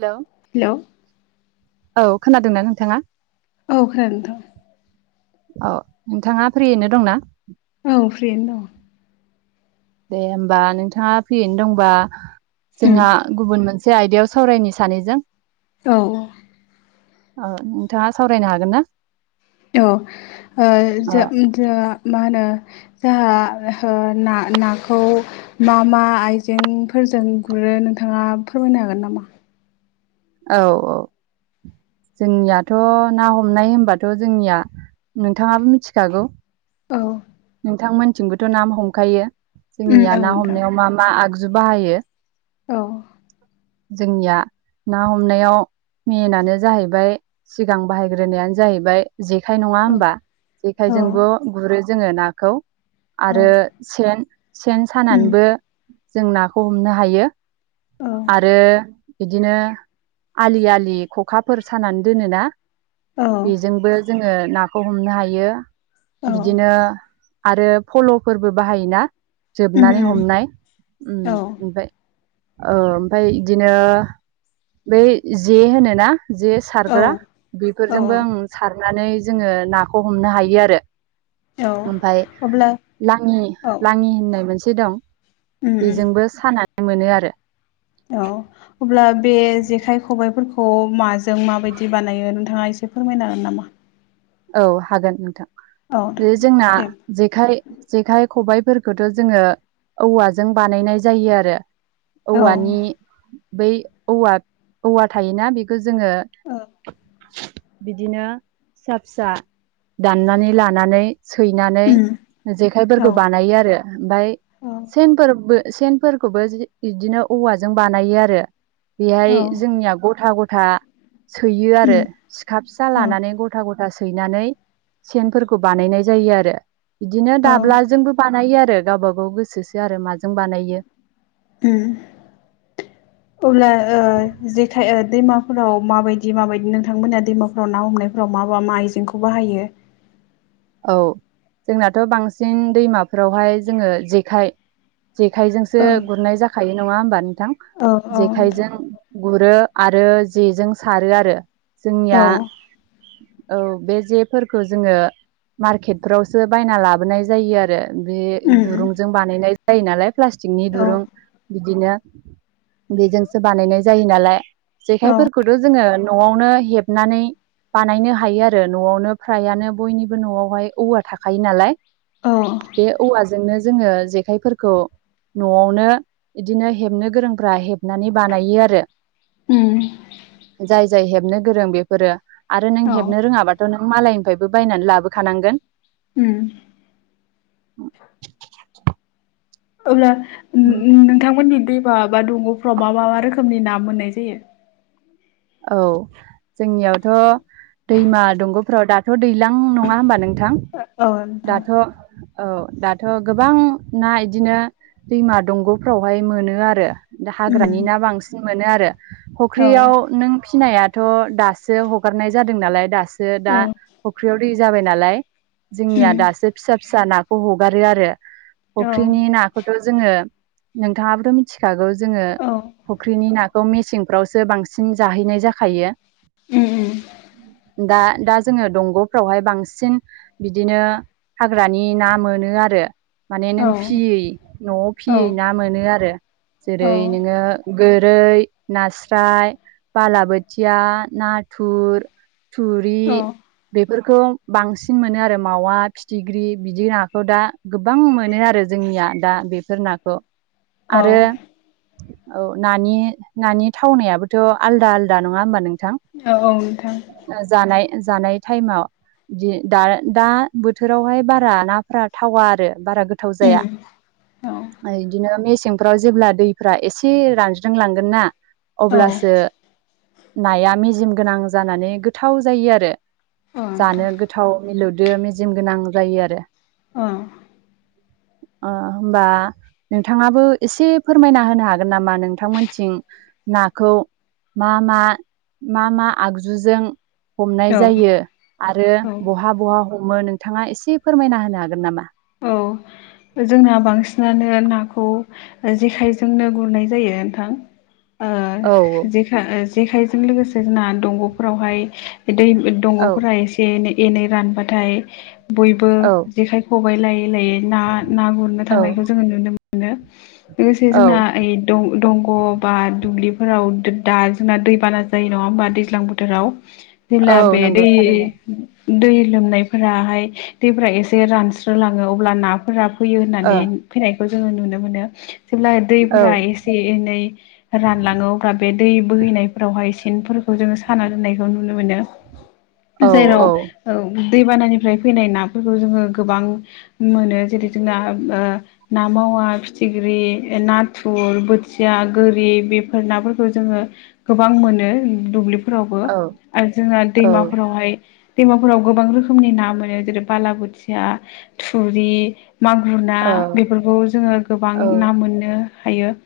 Hello. Hello. औ खोनादोंना नोंथाङा। औ खोनादों नोंथां। औ नोंथाङा फ्रियैनो दंना। औ फ्रियैनो दं। दे होमबा नोंथाङा फ्रियैनो दंबा दं जोंहा गुबुन मोनसे मोनसे आयदायाव सावरायनो सानैजों। औ। ओ नोंथाङा सावरायनो हागोन ना। औ ओ अ जों मा होनो जाहा [unintelligible] ना-नाखौ मा मा आइजेंफोरजों गुरो नोंथाङा फोरमायनो हागोन नामा? औ औ जोंनियाथ' ना हमनाय होनबाथ' जोंनिया नोंथाङाबो मिथिखागौ औ नोंथां मोनिथिंबोथ ना हमखायो। उम जोंनिया औ ना नोंथां हमनायाव मा मा आगजु बाहायो। औ। जोंनिया ना हमनायाव। मेनानो जाहैबाय सिगां बाहायग्रोनायानो जाहैबाय। जेखाइ नङा औ होमबा औ जेखाइजोंबो गुरो जोङो नाखौ। औ आरो सेन सेन उम सानानैबो जों नाखौ हमनो हायो। औ आरो बिदिनो। आलि आलि खखाफोर सानानै दोनोना। औ बेजोंबो जोङो नाखौ हमनो हायो बिदिनो। आरो फलफोरबो बाहायोना उम जोबनानै उम हमनाय उम्म औ ओमफाय औ ओमफाय इदिनो बै जे होनोना। जे औ सारग्रा औ बेफोरजोंबो उम्म सारनानै जोङो नाखौ हमनो हायो आरो। औ ओमफाय अब्ला लाङि औ लाङि होननाय मोनसे दं। उम उम बेजोंबो सानानै मोनो आरो। औ अब्ला बे जेखाइ खबाइफोरखौ माजों माबायदि बानायो नों। थाङा एसे फोरमायनो हागोन नामा। औ हागोन नोंथां औ बे जोंना दे जेखाय जेखाय। खबायफोरखौथ जोङो औवाजों बानायनाय जायो आरो। औ औवानि बै औवा औवा थायोना बेखौ। जोङो औ बिदिनो। फिसा फिसा दाननानै लानानै। सैनानै जेखाइफोरखौ बानायो आरो ओमफाय औ सेनफोरबो। सेनफोरखौबो इदिनो औवाजों बानायो आरो औ बेहाय जोंनिया गथा ग। था सैयो आरो सिखा फिसा लानानै गथा गथा सैनानै। सेनफोरखौ बानायनाय जायो आरो। बिदिनो औ दाब्लाजोंबो बानायो आरो गावब गाव गोसोसो आरो माजों बानायो। उम्म अब्ला ओ जेखाय। दैमाफोराव माबायदि माबायदि नोंथांमोना दैमाफोराव ना हमनायफोराव मा मा मा आइजेंखौ बाहायो। [inaudible] औ जोंनाथ बांसिन दैमाफोरावहाय जोङो जेखाइ। जेखाइजोंसो ओ गुरनाय जाखायो नङा होमबा नोंथां औ औ जेखाइजों गुरो। आरो जेजों सारो आरो औ जोंनिया। औ बे जेफोरखौ जोङो मारकेटफ्रावसो बायना लाबोनाय जायो आरो। बे दुरुंजों बानायनाय जायो नालाय प्लास्टिकनि औ दुरुं बिदिनो। बेजोंसो बानायनाय जायो नालाय जेखायफोरखौथ जोङो न'आवनो। हेबनानै बानायनो हायो आरो नआवनो फ्रायानो बयनिबो। न'आवहाय औवा थाखायो नालाय औ बे औवाजोंनो जोङो जेखाइफोरखौ न'आवनो इदिनो हेबनो गोरोंफ्रा हेबनानै बानायो आरो उम जाय जाय हेबनो गोरों बेफोरो आरो नों औ हेबनो रोङाबाथ' नों मालायनिफ्रायबो बायनानै लाबोखानांगोन उम [unintelligible] अब्ला नों थांमोननि दे बा दंगफ्राव मा मा मा रोखोमनि ना मोननाय जायो। औ जोंनियावथ' दैमा दंगफ्राव दाथ' दैलां नङा होमबा नोंथां औ नोंथां दाथ' औ दाथ' गोबां ना इदिनो दैमा दंगफ्रावहाय मोनो आरो दा हाग्रानि उम ना बांसिन मोनो आरो औ फुख्रियाव नों फिनायाथ' दासो हगारनाय जादों नालाय दासो दा उम फुख्रियाव दै जाबाय नालाय [inaudible] औ फुख्रिनि नाखौथ' जोङो नोंथाङाबोथ' मिथिखागौ जोङो उम फुख्रिनि नाखौ मेसेंफ्रावसो बांसिन जाहैनाय जाखायो। उम दा दा जोङो दंग'फ्रावहाय बांसिन बिदिनो हाग्रानि ना मोनो आरो माने नों औ फियै न'आव फियै ना मोनो आरो औ जेरै नोङो गोरै नास्राय बालाबोथिया नाथुर थुरि औ बे फोरखौ बांसिन मोनो आरो मावा फिथिख्रि बिदि नाखौ दा गोबां मोनो आरो जोंनि निया दा बेफोर नाखौ औ आरो औ नानि नानि थावनायाबो थ' आलदा आलदा नङा होमबा नों औ औ नोंथां जानाय टाइमाव दा दा बोथोरावहाय बारा नाफोरा थावा आरो बारा गोथाव जाया उम औ बिदिनो मेसें फोराव जेब्ला दैफ्रा एसे रानज्रिंलांगोन ना औ अब्लासो नाया मेजेम गोनां जानानै गोथाव जायो आरो नोंथां जानो गोथाव मिलौदो मेजेम गोनां जायो आरो ओं अ होमबा नोंथाङाबो एसे फोरमायना होनो हागोन नामा नोंथांमोनथिं नाखौ मा मा मा मा आगजुजों हमनाय जायो आरो औ बहा बहा हमो नोंथाङा एसे फोरमायना होनो हागोन नामा? औ जोंना बांसिनानो नाखौ जेखायजोंनो गुरनाय जायो नोंथां ओ औ जेखा जेखाइजों लोगोसे जोंना दंग'फोरावहाय दै औ दंग'फोरा एसे एनै एनै रानबाथाय बयबो औ जेखाइ खबाइ लायो। हिलाय ना ना गुरनो औ थांनायखौ जोङो नुनो मोनो लोगोसे औ जोंना इ दं दं ग' बा दुब्लिफोराव दो दा जोंना दैबाना जायो नङा होमबा दैज्लां बोथोराव? जेब्ला औ बे नंगौ दै थारैनो उम दै लोमनायफोराहाय दैफोरा एसे रानस्रोलाङो अब्ला नाफोरा फैयो ओ होननानै फैनायखौ जोङो नुनो मोनो। जेब्ला औ दैफोरा एसे एनै रानलाङो अब्ला बे दै बोहैनायफोरावहाय स सेनफोरखौ जोङो साना दोननायखौ नुनो मोनो औ जेराव औ ओ उन दैबानानिफ्राय फैनाय नाफोरखौ जोङो गोबां मोनो जेरै जोंना ओम ओ ना मावा फिथिख्रि ओ नाथुर बोथ थिया गोरि बेफोर नाफोरखौ जोङो गोबां मोनो दुब्लिफ फोरावबो औ आरो जोंना औ दैमाफोरावहाय दैमाफोराव गोबां रोखोमनि ना मोनो जेरै बालाबोथिया थुरि मागुर ना औ बेफोरखौ जोङो गोबां ओ ना मोननो हायो। सो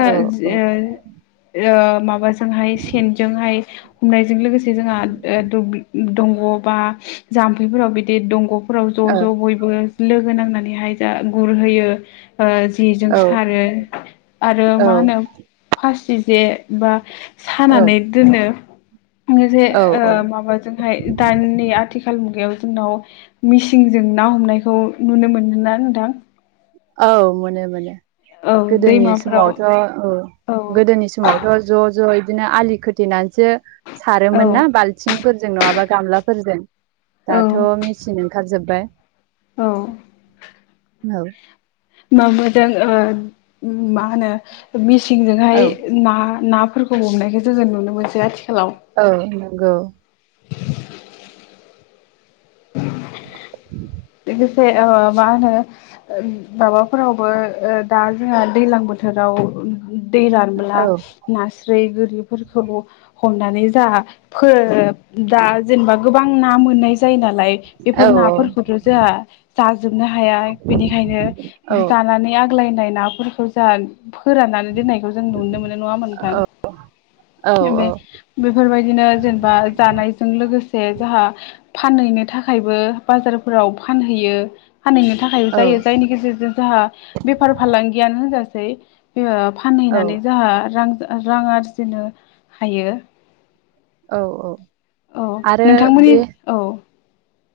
औ औ ओ ओ माबाजोंहाय सेनजोंहाय हमनायजों लोगोसे जोंहा ओ दुबलि उम दंग'आव बा जाम्फैफोराव बिदि दंग'फ फोराव ज' ज' बयबो लोगो नांनानैहाय जा गुरहैयो। ओ जेजों सारो आरो मा होनो खासिज जे बा औ सानानै दोनो। आङो जे औ ओ औ माबाजोंहाय दानि आथिखाल मुगायाव ज जोंनाव मिसिंजों ना हमनायखौ नुनो मोनो ना नोंथां? औ मोनो मोनो। औ गोदोनि दैमाफोराव समावथ' ओ औ गोदोनि समावथ' ज' ज'य बिदिनो आलि खोथेनानैसो औ सारोमोन ना बाल्थिंफोरजों नङाबा गामलाफोरजों औ दाथ' मेचिन ओंखारजोब्बाय। औ नौ माबादों ओ मा होनो मिसिंजोंहाय औ ना ना फोरखौ हमनायखो जोङो नुनो मोनसै आथिखालाव। औ नंगौ। [inaudible] लोगोसे ओ मा होनो होन माबाफोरावबो ओ ओ दा जोंहा दैलां बोथ थोराव ओ ओ दै रानब्ला औ नास्रै गोर रिफोरखौ हमनानै जा फोरोब दा जेनेबा गोबां ना मोननाय जायो नाल लाइ औ बेफोर नाफोर जोहा जाजोबनो हाया इ औ बेनिखायनो जानानै आग ग्लायनाय नाफोरखौ जाहा फोराननानै दोननायखौ जों नुनो मोनो नङा होनबा नोंथां? औ बे बेफोरबायदिनो जेनेबा जानायजों लोगोस से जाहा फानहैनो थाखायबो बाजारफोराव फानहैयो। फानहैनो थाखायबो औ जायो जायनि गेजेरजों जाहा बेफार फालांगियानो होनजासै। यो फानहैनानै जाहा रां ओ रां आरजिनो हायो। औ औ औ आरो बे नोंथांमोननिस औ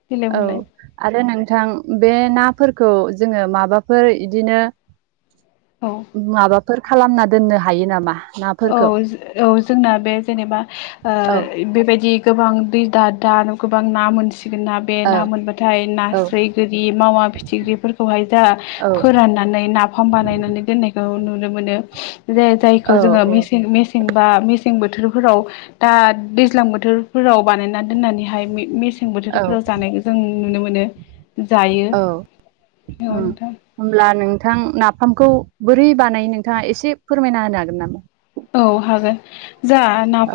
देलाय औ बुंलाय आरो नों थां बे नाफोरखौ जोङो माबाफोर इदिनो औ उ माबाफोर खालामना दोननो हायो नामा? औ नाफोरखौ जो औ जोंना बे जेनेबा ओ औ इ बेबायदि गोबां दै दा दानो गोबां ना मोनस सिगोन ना बे औ ना मोनबाथाय औ नास्रै, गोरि, मावा फिथिख्रिफोरखौहाय जाहा औ फोरानना नै नाफाम बानायनानै दोन्नायखौ नुनो मोनो जायोथाय जोङो औ मेसें मेसें बा मेसें बोथोरफोराव दा दैज्लां बोथोरफोराव बानायनानै दोननानैहाय मेसें औ बोथोरफोराव जानाय जों नुनो मोनो जायो। ओ औ नोंथां होमल्बा नोंथां नाफामखौ बोरै बानाय नोंथाङा एसे फोरमायना होनो हागोन नामा। औ हागोन जा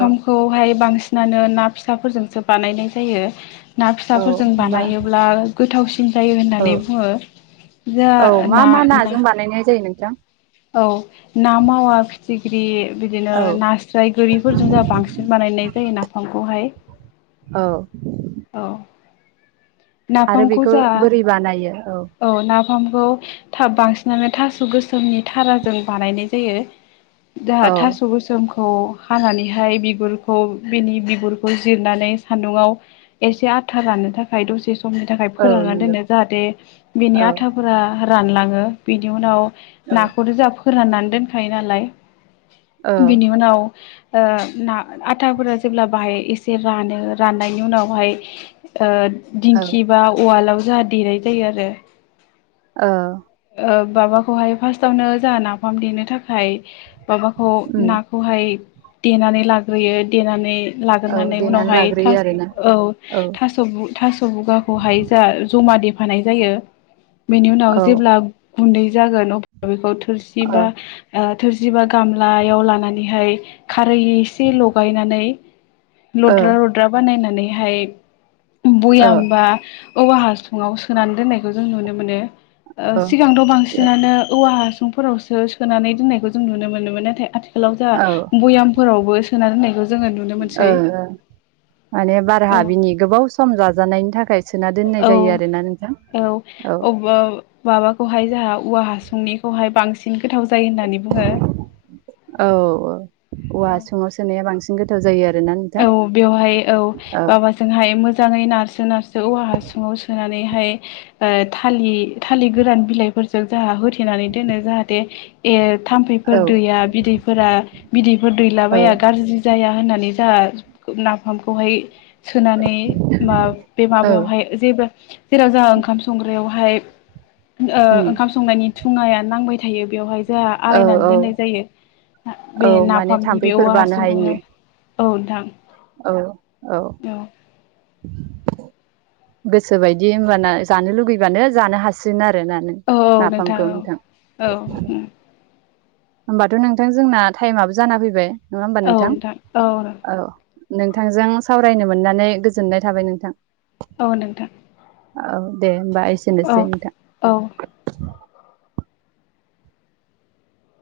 औ बांसिन बिसिनानो ना फिसाफोरजोंसो बानायनाय जायो ना औ फिसाफोरजों होमबा बानायोब्ला गोथावसिन जायो औ होननानै बुङो औ मा जोंङा मा ओ ना नाजों बानायनाय जायो नोंथां? औ ना मावा फि फिग्रि बिदिनो औ नास्राय गोरिफोरजों जोंहा बांसिन बानायनाय जायो नाफामखौहाय। औ औ आरो नाफामखौ बेखौ जोंहा बोरै बानायो औ नाफ ओगौ बांसिनानो थास' गोसोमनि थाराजों बानायनाय जायो। दाहा औ थास' गोसोम ओ हानानैहाय बिगुरखौ बेनि बिगुरखौ जिरनानै सान्दुंआव एसे आथा रानो थाखाय दसे समनि थाखाय औ फोराननानै नंगौ दोनो जाहाथे बिनि औ आथाफोरा रानलाङो बिनि उनाव औ नाखौथ' जोंहा फोराननानै दोनखायो नालाय बिनि उनाव ओ ना आथाफोरा जेब्ला बाहाय एसे रानो राननायनि उनावहाय ओ औ दिंखि बा उवालाव जाहा देनाय जायो आरो। ओ ओ माबाखौहाय फार्स्टावनो जाहा नाफाम देनो थाखाय माबाखौ उम नाखौहाय देनानै लाग्रोयो देनानै औ लाग्रोनानै देनानै उनावहाय लाग्रोयो थास आरोना औ थास' थास' बुगाखौहाय जा जमा देफानाय जायो बेनि उनाव औ जेब्ला गुन्दै जागोन अब्ला बेखौ थोरसि ओ बा थोरसि बा गामलायाव लानानैहाय खारै एसे लगायनानै लद्रा लद्रा बानायनानैहाय बयाम बा औवा हासुङाव सोनानै दोननायखौ जों नुनो मोनो। ओ औ सिगांथ' बांसिनानो औवा हासुं फोरावसो सोनानै दोननायखौ जों नुनो मोनोमोन नाथाय आथिखालाव औ जोंहा भयामफोरावबो सोना दोननायखौ जोङो नुनो ओ मोनसै माने बार औ हाबिनि गोबाव सम जाजानायनि थाखाय सोना दोननाय औ जायो आरोना नोंथां औ औ अबा माबाखौहाय जाहा औवा हासुंनिखौहाय बांसिन गोथाव जायो होननानै बुङो। औ औ औवा औ हासुङाव सोनाया बांसिन गोथाव जायो आरो। औ बेवहाय औ बाबाजोंहाय मोजाङै नारसि नारसो नारसो औवा हासुङाव सोनानै ओ थालि थालिर गोरान बिलाइफोरजों जाहा होथेनानै दोनो जाहाथे ए औ थाम्फैफोर दैया बिदैफोरा बिदैफोर औ दैलाबाया गाज्रि जाया होननानै। जाहा नाफामखौहाय सोनानै मा बे औ माबायावहाय जेबो जेराव जोंहा ओंखाम संग्रायावहाय ओ उम ओंखाम संनायनि थुङाया नांबाय थायो बेवहाय जाहा औ आरलायनानै औ दोननाय जायो औ बे माने नाफामनि बे थाम्फैफोर औवा बानो हायिनि हासुंखौहाय। औ नोंथां। औ औ गोसो बायदि होनबाना जानो लुगैबानो जानो हासिगोन आरो। नानै औ नाफामखौ नोंथां। औ होमबाथ' नोंथां जोंना टाइमाबो जाना फैबाय नङा होमबा औ नोंथां औ औ। नोंथांजों सावरायनो मोननानै गोजोननाय थाबाय नोंथां। औ नोंथां। औ दे होमबा औ एसेनोसै नोंथां। औ